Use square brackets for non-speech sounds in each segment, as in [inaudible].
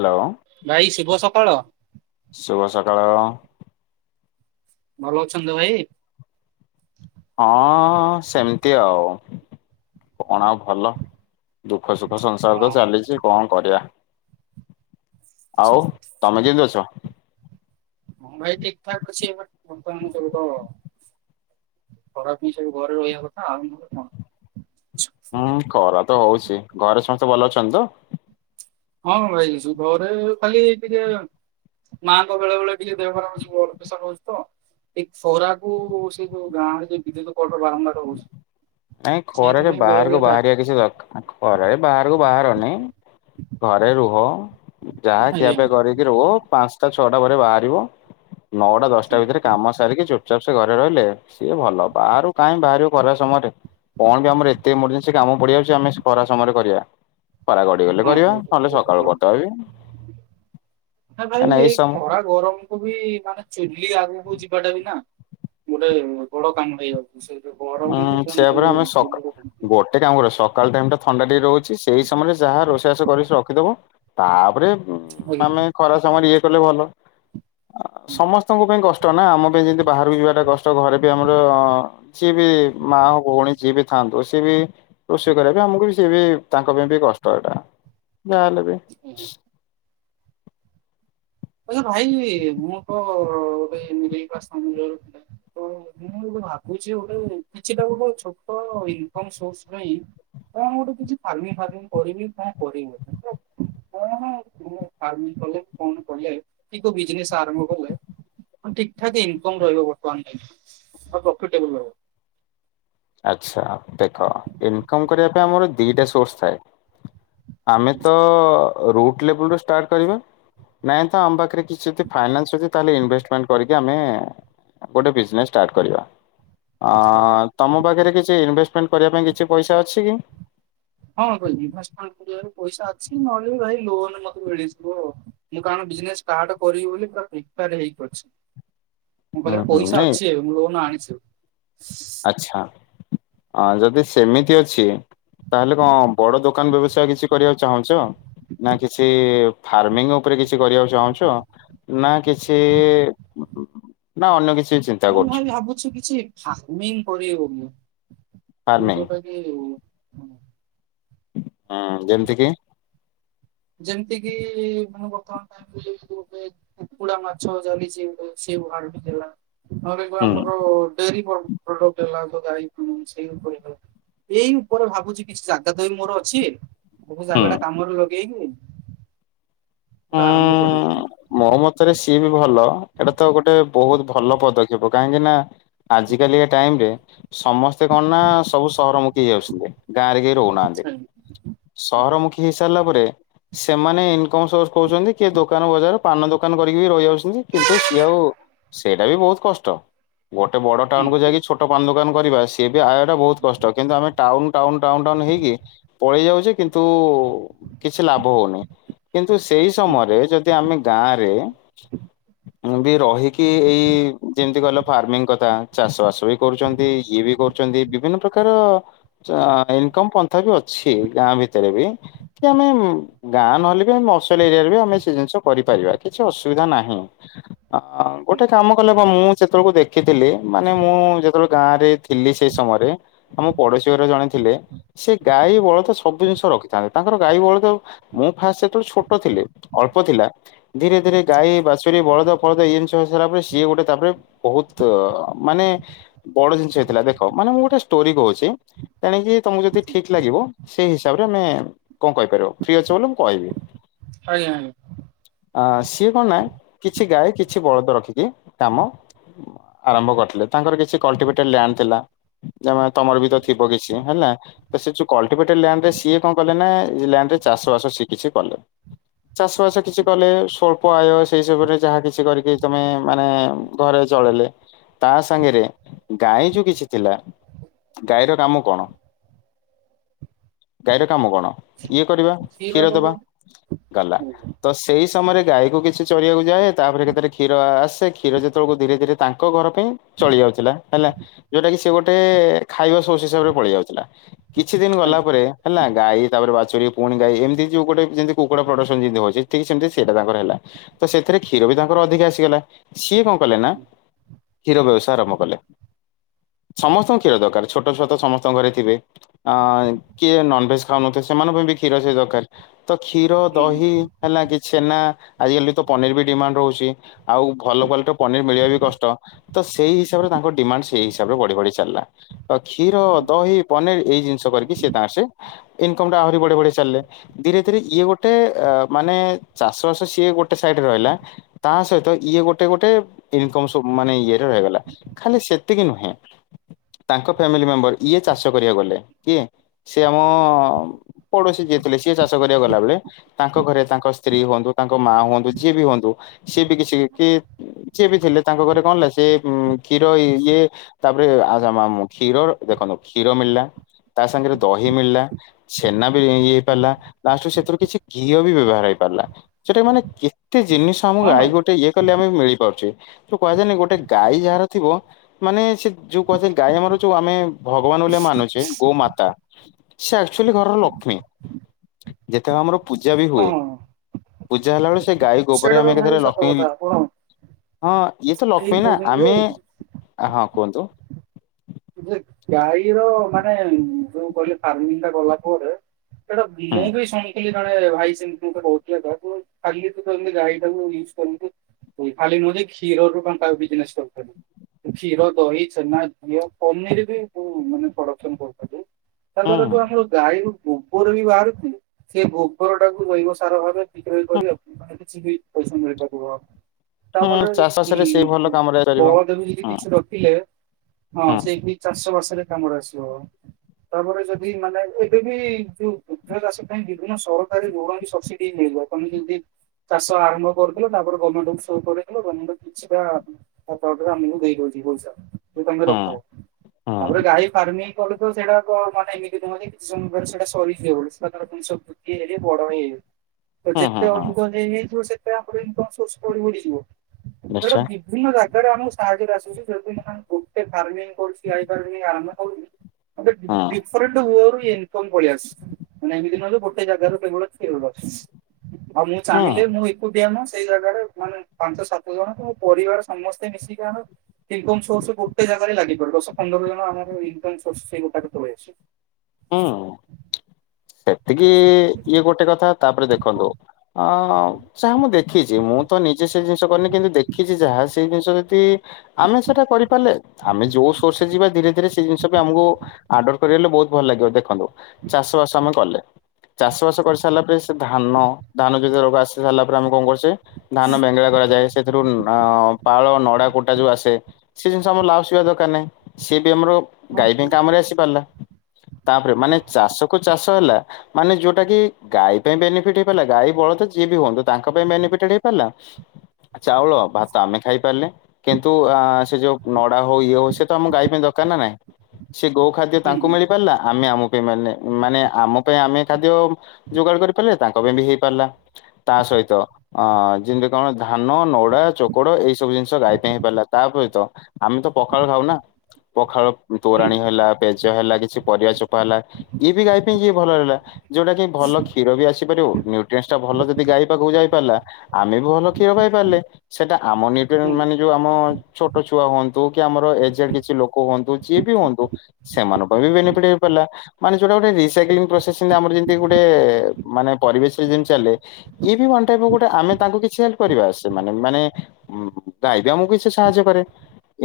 Hello ଭାଇ ଶୁଭ ସକାଳ କଳ ଭଲ ଅଛନ୍ତି ତ ଭାଇ ହଁ ସେମତି ଆଉ କଣ ଆଉ ଭଲ ଦୁଃଖ ସୁଖ ସଂସାର ହଁ ତ ଚାଲିଛି କଣ କରିବା। ଆଉ ତମେ କେମିତି ଅଛ? ମୁ ଭାଇ ଠିକ ଠାକ ଅଛି ବର୍ତ୍ତମାନ ସବୁ ତ ଖରାପ ହଇ ସବୁ ଘରେ ରହିବା କଥା ଆଉ କଣ? ହୁଁ ଖରା ତ ହଉଛି ଘରେ ସମସ୍ତ ତ ଭଲ ଅଛଛନ୍ତି ତ ହଁ ଭାଇାଇଛୁ ଘରେ ଖାଲି ଟିକେ ମାଙ୍କ ବେଳେ ବେଳେ ଟିକେ ଦେହ ଖରା ହଉଛି ବ୍ଲଡ ପ୍ରେସର ହଉଛି ତ ଏ ସରା କ ସେ ଯୋଉ ଗାଁ ରେ ଯ ବିଦ୍ୟୁତ ବାରମ୍ବାର ହଉଛି ନାଇଁ ଖରାରେ ସେଇଥିପାଇଁ ବେଳେ ବାହାରକୁ ବେଳେ କା ବାହାରିବା କିଛି ଦରକାର ଖରାରେ ବାହାରକୁ ବାହାରନି ଘରେ ରୁହ ଯାହା ଖିଆ ଆଜ୍ଞା ପାଇଁ ହଁ କରିକି ରହ ପାଞ୍ଚ ତା ଛଅଟା ପରେ ବାହାରିବ ନଅଟା ଦଶଟା ଭିତରେ କାମ ସାରିକି ଚୋଟ ଚପସେ ଘରେ ରହିଲେ ସିଏ ଭଲ ବାହାରୁ କାଇହିଁ ବାହାର ା ସମୟରେ କଣ ବି ଆମର ଏତେ ଏମର୍ଜେନ୍ସି କାମ ପଡିଯାଉଛି ଆମେ କରା ସମୟରେ କରିବା। ଖରା ଗଡିଗଲେ କରିବା ହଁଇ ନହେଲେ ନା ସକାଳୁ କରିଦବା ବି କାହିଁକିନା ଭାଇ ଏଇ ଖରା ଗରମକୁ ବି ମାନେ ଚୁଲି ଆଗକୁ ଯିବାଟା ବି ନା ଗୋଟେ ବଡ କାମ ହେଇଯାଉ ଉଁ ସେୟଆପରେ ଆମେ ସକା ଆଚ୍ଛା ଗୋଟେ କାମ କରିବା ସକାଳ ଟାଇମ ଟା ଥଣ୍ଡା ଟିକେ ରହୁଛି ସେଇ ସମୟରେ ଯାହା ର ଶେଷ କରିକି ରଖିଦବ ତାପରେ ହଁ ଆମେ ଖରା ସମୟରେ ଇଏ ଲେ ଭଲ ସମସ୍ତଙ୍କ ପାଇଁ କଷ୍ଟ କଷ୍ଟ ନା ଆମ ପାଇଁ ଯେମିତି ବାହାରକୁ ଯିବାଟା କଷ୍ଟ ଘରେ ବି ଆମର ସିଏ ବି ମାଉ ଭଉଣୀ ଯିଏ ବି ଥାନ୍ତୁ ସିଏ ବି ରୋଷେଇ କର ପାଇଁ ଆମକୁ ସିଏ ବି ତାଙ୍କ ପାଇଁ ବି କଷ୍ଟ ଏଟା। ଯାହା ହେଲେ ବି ଆଚ୍ଛା ଭାଇ ମୁଁ ତ ଗୋଟେ [unintelligible] ବା ସମ୍ର ତ ମୁଁ ଗୋଟେ ଭାବୁଛି ଗୋଟେ କିଛିଟା ଗୋଟେ ଛୋଟ ଇନକମ୍ ସୋର୍ସ ପାଇଁ। କଣ ଗୋଟେ କିଛି ଫାର୍ମିଙ୍ଗ ଫାର୍ମିଙ୍ଗ କରିବି କଣ କରିବି? ମୁଁ କଣ ଫାର୍ମିଙ୍ଗ କଲେ କଣ କଲେ କି କୋଉ ବିଜନେସ୍ ଆରମ୍ଭ କଲେ ହଁ ଠିକ ଠାକ ଇନକମ୍ ରହିବ ବର୍ତ୍ତମାନ, ଆଉ ପ୍ରଫିଟେବୁଲ୍ ରହିବ। ଆଚ୍ଛା ଦେଖ ଇନକମ୍ କରିବା ପାଇଁ ଆମର ଦିଟା ସୋର୍ସ ଥାଏ। ଆମେ ତ ଅ, ରୁଟ୍ ଲେବଲ୍ ରୁ ଷ୍ଟାର୍ଟ କରିବା। ନାହିଁ ତ ଆମ ପାଖରେ କିଛି ଯଦି ଫାଇନାନ୍ସ ଅଛି ତାହେଲେ ଇନଭେଷ୍ଟମେଣ୍ଟ କରିକି ଆମେ ଗୋଟେ ବିଜନେସ୍ ଷ୍ଟାର୍ଟ କରିବା। ରହିବ। ଅଁ, ତୋମ ପାଖରେ କିଛି ଇନଭେଷ୍ଟମେଣ୍ଟ କରିବା ପାଇଁ କିଛି ପଇସା ଅଛି କି? ହଁ କଲି ଇନଭେଷ୍ଟମେଣ୍ଟ କରିବାରେ ପଇସା ଅଛି। ନହେଲେ ଭାଇ ଲୋନ୍ ମୋତେ ମିଳିଯିବ। ମୁଁ କାରଣ ବିଜନେସ୍ ଷ୍ଟାର୍ଟ କରିବି ବୋଲିି ପୁରା ପ୍ରିପିୟାଡ୍ ହେଇକି ଅଛି। ମୋ ପାଖରେ ହୁଁ ପଇସା ନାଇଁ ଅଛି ଏବେ, ମୁଁ ଲୋନ୍ ଆଣିଛି ଏବେ। ଆଚ୍ଛା। ହଁ ଯଦି ସେମିତି ଅଛି ତାହେଲେ କଣ ବଡ ଦୋ କାନ ବ୍ୟବସାୟ କିଛି କରିବାକୁ ଚାହୁଁଚ? ନା କିଛି ଫାର୍ମିଙ୍ଗ ଉପରେ କିଛି କରିବାକୁ ଚାହୁଁଛ? ନା କିଛି ନା ଅନ୍ୟ କିଛି ଚିନ୍ତା ହଁ କରୁଛ ଭାଇ ଭାବୁଛି କିଛି ଫାର୍ମିଙ୍ଗ କରି ହଉନି। କି ଫାର୍ମିଂ? ଯୋଉଟାକି ଉଁ, ହଁ ଯେମିତି କି? ଯେମିତି କିି ମୁଁ ବର୍ତ୍ତମାନ ଭାବିଲି କି ଗୋଟେ କୁକୁଡା ମାଛ ଚାଲିଛି ଗୋଟେ ସିଏ ଫାର୍ମିଙ୍ଗ ହେଲା। ନହେଲେ କି ହୁଁ ଆମର ଡେରି [unintelligible] [unintelligible] ଟେ ହେଲା [unintelligible] ଗାଈ ଗୋରୁ ଛେଳି ଉପରେ ହେଲା। ଏଇ ଉପରେ ଭାବୁଚି କିଛି ଜାଗା ତ ଏ ମୋର ଅଛି ତବୁ ହୁଁ। ଜାଗାଟା କାମରେ ଲ ଗେଇକି ଏଟା ଆରମ୍ଭ କରିକି ଇଏ ବି ଭଲ। ଏଟା ତ ଗୋଟେ ବହୁତ ଭଲ ପଦକ୍ଷେପ। କାହିଁକି ନା ଆଜି କାଲିକା ଟାଇମ୍ ରେ ସମସ୍ତେ କଣ ନା ସବୁ ସହରମୁଖୀ ହେଇଯାଉଛନ୍ତି। ଗାଁରେ କେହି ରହୁନାହାନ୍ତି। ହୁଁ ସହରମୁଖୀ ହେଇସାରିଲା ପରେ ସେମାନେ ଇନକମ୍ ସୋର୍ସ କହୁଚନ୍ତି କିଏ ଦୋକାନ ବଜାର ପାନ ଦୋକାନ କରିକି ବି ରହିଯାଉଛନ୍ତି। କିନ୍ତୁ ସିଏ ଆଉ ସେଇଟା ବି ବହୁତ କଷ୍ଟ। ଗୋଟେ ବଡ ଟାଉନ୍ କୁ ଯାଇକି ଛୋଟ ପାନ ଦୋକାନ କରିବା ସିଏ ବି ଆୟ ଟା ବହୁତ କଷ୍ଟ। କିନ୍ତୁ ଆମେ ଟାଉନ୍ ଟାଉନ୍ ଟାଉନ୍ ଟାଉନ୍ ହେଇକି ପଳେଇ ଯାଉଛେ କିନ୍ତୁ କିଛି ଲାଭ ହୋଉନି। କିନ୍ ସେଇ ହୁଁ ସମୟରେ ଯଦି ଆମେ ଗାଁ ରେ [inaudible] ଆମେ ବି ରହିକି ଏଇ ଯେମିତି କହିଲ ଫାର୍ମିଂ କଥା ଚାଷ ବାସ ବି କରୁଛନ୍ତି ଇଏ ବି କରୁଛନ୍ତି। ବିଭିନ୍ନ ପ୍ରକାର ଇନକମ ପନ୍ଥା ବି ଅଛି। ଗାଁ ଭିତରେ ବି କି ଆମେ ଗାଁ ନହେଲେ ବି ଆମେ ସେଇ ଜିନିଷ କରିପାରିବା କିଛି ଅସୁବିଧା ନାହିଁ। ହଁ, ଗୋଟେ କାମ କଲେ ମୁଁ ସେତେବେଳେ କୁ ଦେଖିଥିଲି ମାନେ ମୁଁ ଯେତେବେଳେ ଗାଁ ରେ ଥିଲି ସେଇ ସମୟରେ ଆମ ପଡୋଶୀ ଘର ଜଣେ ଥିଲେ। ସେ ଗାଈ ବଳଦ ସବୁ ଜିନିଷ ରଖିଥାନ୍ତି। ତାଙ୍କର ଗାଈ ବଳଦ ମୁଁ ଫାଷ୍ଟ ସେତେବେଳେ ଛୋଟ ଛୋଟ ଥିଲି। ଅଳ୍ପ ଥିଲା ଧୀରେ ଧୀରେ ଗାଈ ବାଛୁରୀ ବଳଦ ଫଳଦ ଏଇ ସବୁ ହେଲାପରେ ସିଏ ଗୋଟେ ତାପରେ ବହୁତ ମାନେ ବଡ ଜିନିଷ ହେଇଥିଲା। ଦେଖ ମାନେ ମୁଁ ଗୋଟେ ଷ୍ଟୋରି କହୁଛି। ତେଣିକି ତମକୁ ଯଦି ଠିକ ଲାଗିବ ସେଇ ହିସାବରେ ଆମେ କଣ କହିପାରିବ। ଫ୍ରି ଅଛ ବୋଲେ ମୁଁ କହିବି। ଆଜ୍ଞା ଆଜ୍ଞା। ଆ ସିଏ କଣ ନା କିଛି ଗାଈ କିଛି ବଳଦ ରଖିକି କାମ ଆରମ୍ଭ କରିଥିଲେ। ତାଙ୍କର କିଛି କଲଟିଭେଟେଡ ଲ୍ୟାଣ୍ଡ ଥିଲା। ତମର ବି ତ ଥିବ କିଛି। ହେଲା ତ ସେ ଯୋଉ କଲ୍ଟିଭେଟେଡ ଲ୍ୟାଣ୍ଡରେ ସିଏ କଣ କଲେ ନା ଏହି ଲ୍ୟାଣ୍ଡରେ ଚାଷ ବାସ ସିଏ କିଛି କଲେ। ଚାଷ ବାସ କିଛି କଲେ ସ୍ୱଳ୍ପ ଆୟ ସେଇସବୁରେ ଯାହା କିଛି କରିକି ତମେ ମାନେ ଘରେ ଚଳେଇଲେ। ତା ସାଙ୍ଗରେ ଗାଈ ଯୋଉ କିଛି ଥିଲା ଗାଈର କାମ କଣ? ଗାଈର କାମ କଣ? ଇଏ କରିବା। କ୍ଷୀର ଦେବା। ଗଲା ତ ସେଇ ସମୟରେ ଗାଈକୁ କିଛି ଚରିବାକୁ ଯାଏ। ତାପରେ କେତେବେଳେ କ୍ଷୀର ଆସେ। କ୍ଷୀର ଯେତେବେଳକୁ ଧୀରେ ଧୀରେ ତାଙ୍କ ଘର ପାଇଁ ଚଳି ଯାଉଥିଲା। ହେଲା ଯୋଉଟା କି ସେ ଗୋଟେ ଖାଇବା ସୋଷ ହିସାବରେ ପଳେଇ ଆଉ ଥିଲା। କିଛି ଦିନ ଗଲା ଆଜ୍ଞା ପରେ ହେଲା ଗାଈ ତାପରେ ବାଛୁରୀ ପୁଣି ଗାଈ ଏମିତି ଯୋଉ ଗୋଟେ ଯେମିତି ଯେମିତି ହଉଛି ଠିକ୍ ସେମିତି ସେଇଟା ତାଙ୍କର ହେଲା ତ ସେଥିରେ କ୍ଷୀର ବି ତାଙ୍କର ଅଧିକା ଆସିଗଲା। ସିଏ କଣ କଲେ ନା କ୍ଷୀର ବ୍ୟବସାୟ ଆରମ୍ଭ କଲେ। ସମସ୍ତଙ୍କୁ କ୍ଷୀର ଦରକାର। ଛୋଟ ଛୁଆ ତ ସମସ୍ତଙ୍କ ଘରେ ଥିବେ। ଅ କିଏ ନନଭେଜ ଖାଉ ନ ଥିବ ସେମାନଙ୍କ ପାଇଁ ବି କ୍ଷୀର ସେ ଦରକାର। ତ କ୍ଷୀର ଦହି ହେଲା କିଛି ଛେନା ଆଜିକାଲି ତ ପନିର ବି ଡିମାଣ୍ଡ ରହୁଛି। ଆଉ ଭଲ କ୍ଵାଲିଟିର ପନିର ମିଳିବା ବି କଷ୍ଟ। ତ ସେଇ ହିସାବରେ ତାଙ୍କ ଡିମାଣ୍ଡ ସେଇ ହିସାବରେ ବଢି ବଢି ଚାଲିଲା। ତ କ୍ଷୀର, ଦହି, ପନିର ଏଇ ଜିନିଷ କରିକି ସେ ତାଙ୍କର ସେ ଇନକମ ଟା ଆହୁରି ବଡଇ ବଡଇ ଚାଲିଲେ। ଧୀରେ ଧୀରେ ଇଏ ଗୋଟେ ମାନେ ଚାଷ ବାସ ସିଏ ଗୋଟେ ସାଇଡରେ ରହିଲା। ତା ସହିତ ଇଏ ଗୋଟେ ଗୋଟେ ଇନକମ ମାନେ ଇଏରେ ରହିଗଲା। ଖାଲି ସେତିକି ନୁହେଁ। ତାଙ୍କ ଫ୍ୟାମିଲି ମେମ୍ବର ଇଏ ଚାଷ କରିବାକୁ ଗଲେ। କିଏ? ସିଏ ଆମ ପଡୋଶୀ ଯିଏ ଥିଲେ। ସିଏ ଚାଷ ଗଲା ବଳେ ତାଙ୍କ ଘରେ ତାଙ୍କ ସ୍ତ୍ରୀ ହୁଅନ୍ତୁ ତାଙ୍କ ମା ହୁଅନ୍ତୁ ଯିଏ ବି ହୁଅନ୍ତୁ ସିଏ ବି କିଛି କି ଯିଏ ବି ଥିଲେ ତାଙ୍କ ଘରେ କଣ ହେଲା ସେ କ୍ଷୀର ଇଏ ତାପରେ କ୍ଷୀର ଦେଖନ୍ତୁ କ୍ଷୀର ମିଳିଲା ତା ସାଙ୍ଗରେ ଦହି ମିଳିଲା ଛେନା ବି ଇଏ ହେଇ ପାରିଲା ନାୁ ସେଥିରୁ କିଛି ଘିଅ ବି ବ୍ୟବହାର ହେଇପାରିଲା ସେଟା ମାନେ ଏତେ ଜିନିଷ ଆମକୁ ହଁ ଗାଇ ଗୋଟେ ଇଏ କଲେ ଆମେ ମିଳିପାରୁଛେ ଯୋଉ କୁହାଯାଏନି ଗୋଟେ ଗାଈ ଯାହାର ଥିବ ମାନେ ସେ ଯୋଉ କୁହାଯାଏ ଗାଈ ଆମର ଯୋଉ ଆମେ ଭଗବାନ ବୋଲିଆ ମାନୁଛେ ଗୋମାତା ସେ ଆକ୍ଚୁଆଲି ଘରର ଲକ୍ଷ୍ମୀ ଯେତେବେଳେ ଆମର ପୂଜା ବି ହୁଏ। ହଁ ପୂା ହେଲା ବଳ ସେ ଗାଈ ଗୋବର ସେଇଟା ତ ଆମେ ଭାଇ କେତେଳେ ସତ ଲକ୍ଷ୍ମୀ କଥା ଆପଣ ହଁ ଇଏ ତ ଠିକ ଲକ୍ଷ୍ମୀ ନା କହୁଛନ୍ତି ଆମେ ଯୋଉ ହଁ। କୁହନ୍ତୁ। ଗାଈର ମାନେ ଯୋଉ କହିଲେ ଫାର୍ମିଂ ଟା ଗଲା ପରେଡେ ଏଟା ହୁଁ ବିଲେଇ ବି ଶୁଣିଥିଲି। ଜଣେ ଭାଇ ସେମିତିତେ କହୁଥିଲେ ତ ତୁ ଖାଲି ତୁମିତି ଗାଈ ଟାକୁ ୟୁଜ କରୁ ଖାଲି ନୁହଁ କ୍ଷୀରରୁ ବିଜନେସ କରୁ କ୍ଷୀର ଦହି ଛେନା ଘିଅ କିରେ ବି ମାନେ ପ୍ରଡସନ କରଛନ୍ତି। ହୁଁ ତାଲରୁ ଆଉ ଗଈ ଗୋବର ବି ବାହାରୁଥ ସେ ଗୋବର ଟାକୁ ରହିବ ସାର ଭାବେ ବିକ୍ର କରି ଆପଣ କି ପସନ୍ଦ ମି ତୁ ହୁଁ ତାମାନେ ଚାଷବାସରେ ସେ ଭଲ ଉଁ କାମରେ ଆସିପାରିବ ହୁଁ ବାଳଦ ବି କିଛି ଯଦି ରଖିଲେ ହଁ ହୁଁ ସେଇଠି ଚାଷ ବର୍ଷ କାମ ଆସିବ ତାପରେ ଯଦି ମାନେ ଏବେ ବି ଯୋଉ କୁଧ ଚାଷ ପାଇଁ ବିଭିନ୍ନ ସରକାରୀ ଋଣ ସବସିଡି ମିଳିବ ତମେ ଯଦି ଚାଷ ଆରମ୍ଭ କରିଥିଲ ତାପରେ ଗର୍ଣ୍ଣମେଣ୍ଟ ଗଣ୍ଣମେଣ୍ଟ କିଛିଟା ଆମକୁ ଦେଇ ଦଉଛି ବୁଛ [unintelligible] ହଉ ହୁଁ ହୁଁ ତାପରେ ଗାଈ ଫାର୍ମିଂ କିଲ ତ ସେଟା କଣ ମେ ଏମି କିଛି ସମ ସେଟା ସରି ସବୁ ହେଲେ ବଡ ହେଇ ତ ହୁଁ ହୁଁ ଯେତେ ଅଟୁ ହୁଁ କ ଥ ସେ ସୋ ମିଳିଯିବ। ଏଟ ନିଶ୍ଚୟ ବିଭିନ୍ନ ଜାଗାରେ ଆମକୁ ସାହାଯ୍ୟରେ ଆ ଯଦି କରେ ଫର୍ମିଂ କରୁଚି ଗାଈ ଫାର୍ମିଂ ଆରାମ ହଉନ ଆ ହୁଁ ଡିଫରେଣ୍ଟ ହୁଅ ଇନକମ୍ ପଳିଆସୁବ ମାନେ ଏମିତିି ନୁହଁ ଗୋଟେ ଜାଗାରୁ କେବେ ଅଛି ଅ ଆଉ ମୁଁ ହୁଁ ଚାହିଁିଲେ ମୁଁ ଏକୁ ଦିଆ ମା ସେଇ ଜାଗାରେ ମାନେ ପାଞ୍ଚ ସାତ ଜଣ ତ ମୋ ପରିବାର ସମସ୍ତେ ମିଶିକି ଆର ଇନକ ସୋର୍ସ ଗୋେ ଜାଗାରେ ଲାଗିପିବ ଦଶ ପନ୍ଦର ଜଣ ଆମର ଇମ୍ ସୋର୍ସ ସେଇ ଗୋଟାକୁ ପଳେଇ ଆସଛି। ହଁ। [unintelligible] ଟିକେ ଇଏ ଗୋଟେ କଥା ତାପରେ ଦେଖନ୍ତୁ ଅ ଯହା ମୁଁ ଦେଖିଛି ମୁଁ ତ ନିଜେ ସେ ଜିନିଷ କରିନି କିନ୍ତୁ ଦେଖିଛି ଯାହା ସେଇ ଜିନିଷ ଯଦି। ଆମେ ସେଟା କରିପାରିଲେ ଆମେ ଯୋଉ ସୋର୍ସରେ ଯିବା ଧୀରେ ଧୀରେ। ଏହି ଜିନିଷ ପାଇଁ ଆମକୁ ଆଡପ୍ଟ କରିଗଲେ ବହୁତ୍ ଭଲ ଲାଗିବ ଦେଖନ୍ତୁ ଚାଷ ବାସ। ଆମେ କଲେ ଚାଷ ବାସ କରି ସାରିଲା ପରେ ସେ ଧାନ ଧାନ ଆସିସାରିଲା ପରେ ଆମେ କଣ କରୁଛେ। ଧାନ ବେଙ୍ଗେଳା କରାଯାଏ ସେଥିରୁ। ଅ ପାଳ ନଡା କୁଟା ଯୋଉ ଆସେ ସେ ଜିନିଷ ଆମର ଲାଉସଇବା ଦରକାର ନାହିଁ ସେ। ସେ ଭି ଆମର ହଁ ଗାଈ ପାଇଁ ହଁ କାମ ରେ ଆସି ପାରିଲା। ତାପରେ ହଁ ମାନେ ଚାଷ। କୁ ଚାଷ ହେଲା ମାନେ ଯୋଉଟା କି ଗାଈ ପାଇଁ ବେନିଫିଟ ହେଇପାରିଲା ଗାଈ, ବଳଦ ଯିଏ ବି ହୁଅନ୍ତୁ ତାଙ୍କ ପାଇଁ ବେନିଫିଟ ହେଇପାରିଲା ଚାଉଳ, ଭାତ ଆମେ ଖାଇପାରିଲେ କିନ୍ତୁ ସେ ଯୋଉ ନଡା ହଉ ଇଏ ହଉ ସେ ତ ଆମ ଗାଈ ପାଇଁ ଦରକାର ନା ନାହିଁ। ସେ ଗୋଉ ଖାଦ୍ୟ ହୁଁ ତାଙ୍କୁ ହୁଁ ମିଳି ପାରିଲା ଆମେ ଆମକୁ। [unintelligible] ମାନେ ଆମ ପାଇଁ ଆମେ ଖାଦ୍ୟ। ଯୋଗାଡ଼ କରିପାରିଲେ। ତାଙ୍କ ପାଇଁ ବି ହେଇପାରିଲା ତା ସହିତ ଅଁ ଯେମିତି କଣ ଧାନ, ନଡ଼ା, ଚୋକଡ଼ ଏଇ ସବୁ ଜିନିଷ ଗାଈ ପାଇଁ ହେଇପାରିଲା ତା ସହିତ ଆମେ ତ ପଖାଳ ଖାଉ ନା ପଖାଳ। ହୁଁ ତୋରାଣୀ ହେଲା ପେଜ ହେଲା। କିଛି ପରିବା ଚୋପା ହେଲା। ଇଏ ବି ଗାଇ ପାଇଁ ଯିଏ ଭଲ ରହିଲା। ଯୋଉଟା କି ଭଲ କ୍ଷୀର ବି ଆସିପାରିବ ନ୍ୟୁଟ୍ରିନ୍ସଟା ଭଲ ଯଦି ଗାଇ ପାଖକୁ ଯାଏ। ପାରିଲା ଆମେ ବି ଭଲ କ୍ଷୀର ପାଇପାରିଲେ ସେଟା। ଆମ ନିଟ ହୁଁ ମାନେ ଯୋଉ ଆମ। ଛୋଟ ଛୁଆ ହୁଅନ୍ତୁ କି ଆମର ଏଜେଡ କିଛି ଲୋକ ହୁଅନ୍ତୁ ଯିଏ ବି ହୁଅନ୍ତୁ ସେମାନଙ୍କ ପାଇଁ ବି ବେନିଫିଟ ହେଇପାରିଲା ମାନେ ଯୋଟା ଗୋଟେ ରିସାଇକେଲିଙ୍ଗ ପ୍ରୋସେସିଙ୍ଗ ଆମର ଯେମିତି ଗୋଟେ ମାନେ ପରିବେଶରେ ଯେମିତି ଚାଲେ ଇଏ ବି ୱାନ୍ ଟାଇପ ଅଫ ଗୋଟେ ଆମେ ତାଙ୍କୁ କିଛି ହେଲ୍ପ କରିବା ସେମାନେ ବି ମାନେ ଉଁ [unintelligible] ଆମୁକୁ କିଛି ସାହାଯ୍ୟ କରିବେ।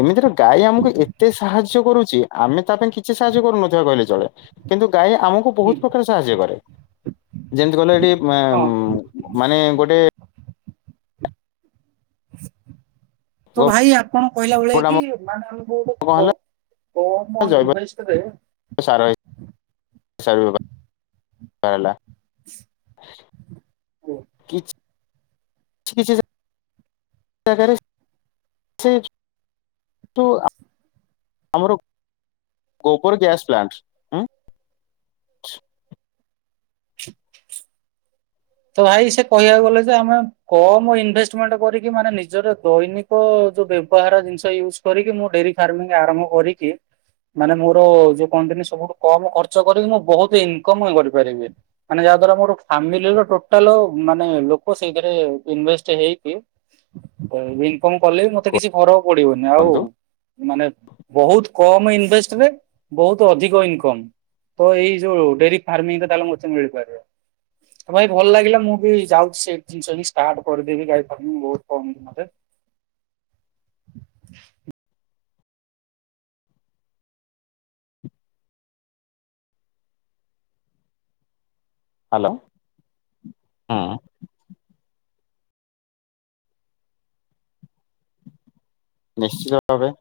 ଏମିତିରେ ଗାଈ ଆମକୁ ଏତେ ସାହାଯ୍ୟ କରୁଛି ଆମେ ତା ପାଇଁ କିଛି ସାହାଯ୍ୟ କରୁନଥିବା କହିଲେ ଚଳେ। କିନ୍ତୁ ଗାଈ ଆମୁକୁ ହୁଁ ବହୁତ ପ୍ରକାର ସାହାଯ୍ୟ କରେ। ଯେମିତି କଲେ ଏଠି ହଁ। ମାମ୍ ମାନେ ଗୋଟେ ତ ଭାଇ ଆପଣ କହିଲା ଭଳିଆ ଗୋବରଟା ଆମ କି ମାନେ ଆମକୁ କଣ ଗୋଟେ ହେଲା କ-କମ୍ ଇନଭେଷ୍ଟରେ ସରିଗଲା ସଇଲା କିଛି କିଛି କିଛି ଯାଗାରେ [unintelligible] ଆମର ଗୋବର ଗ୍ୟାସ ପ୍ଲାଣ୍ଟ ଉଁ ତ ଭାଇ ସେ କହିଆକୁ ଗଲେ ଯେ ଆମେ କମ ଇନଭେଷ୍ଟମେଣ୍ଟ କରିକି ମାନେ ନିଜର ଦୈନିକ ଯୋଉ ବ୍ୟବହାର ଜିନିଷ ୟୁଜ କରିକି ମୁଁ ଡେରି ଫାର୍ମିଂ ଆରମ୍ଭ କରିକି ମାନେ ମୋର ଯୋଉ କହନ୍ତିନି ସବୁଠୁ କମ ଖର୍ଚ୍ଚ କରିକି ମୁଁ ବହୁତ ଇନକମ ହିଁ କରିପାରିବି ମାନେ ଯାହା ଦ୍ଵାରା ମୋର ଫ୍ୟାମିଲିର ଟୋ ଟାଲ ମାନେ ଲୋକ ସେଇଥିରେ ଇନଭେଷ୍ଟ ହେଇକି କଣ କଲେ ବି ମତେ କିଛି ଫରକ୍ ପଡିବନି ଆଉ କୁହନ୍ତୁ ମାନେ ବହୁତ କମ ଇନଭେଷ୍ଟରେ ବହୁତ ଅଧିକ ଇନକମ୍ ତ ଏଇ ଯୋଉ ଡେରି ଫାର୍ମିଂରେ ତାହେଲେ [unintelligible] ମିଳିପାରିବ। ଆ ଭାଇ ଭଲ ଲାଗିଲା ମୁଁ ବି ଯାଉଛି ସେଇ ଜିନିଷ ହିଁ ଷ୍ଟାର୍ଟ କରିଦେବି ଗାଈ ଫାର୍ମିଙ୍ଗ ବହୁତ କମ୍ ଦିନରେ। ହାଲୋ ହଁ। ନିଶ୍ଚିତ ଭାବେ।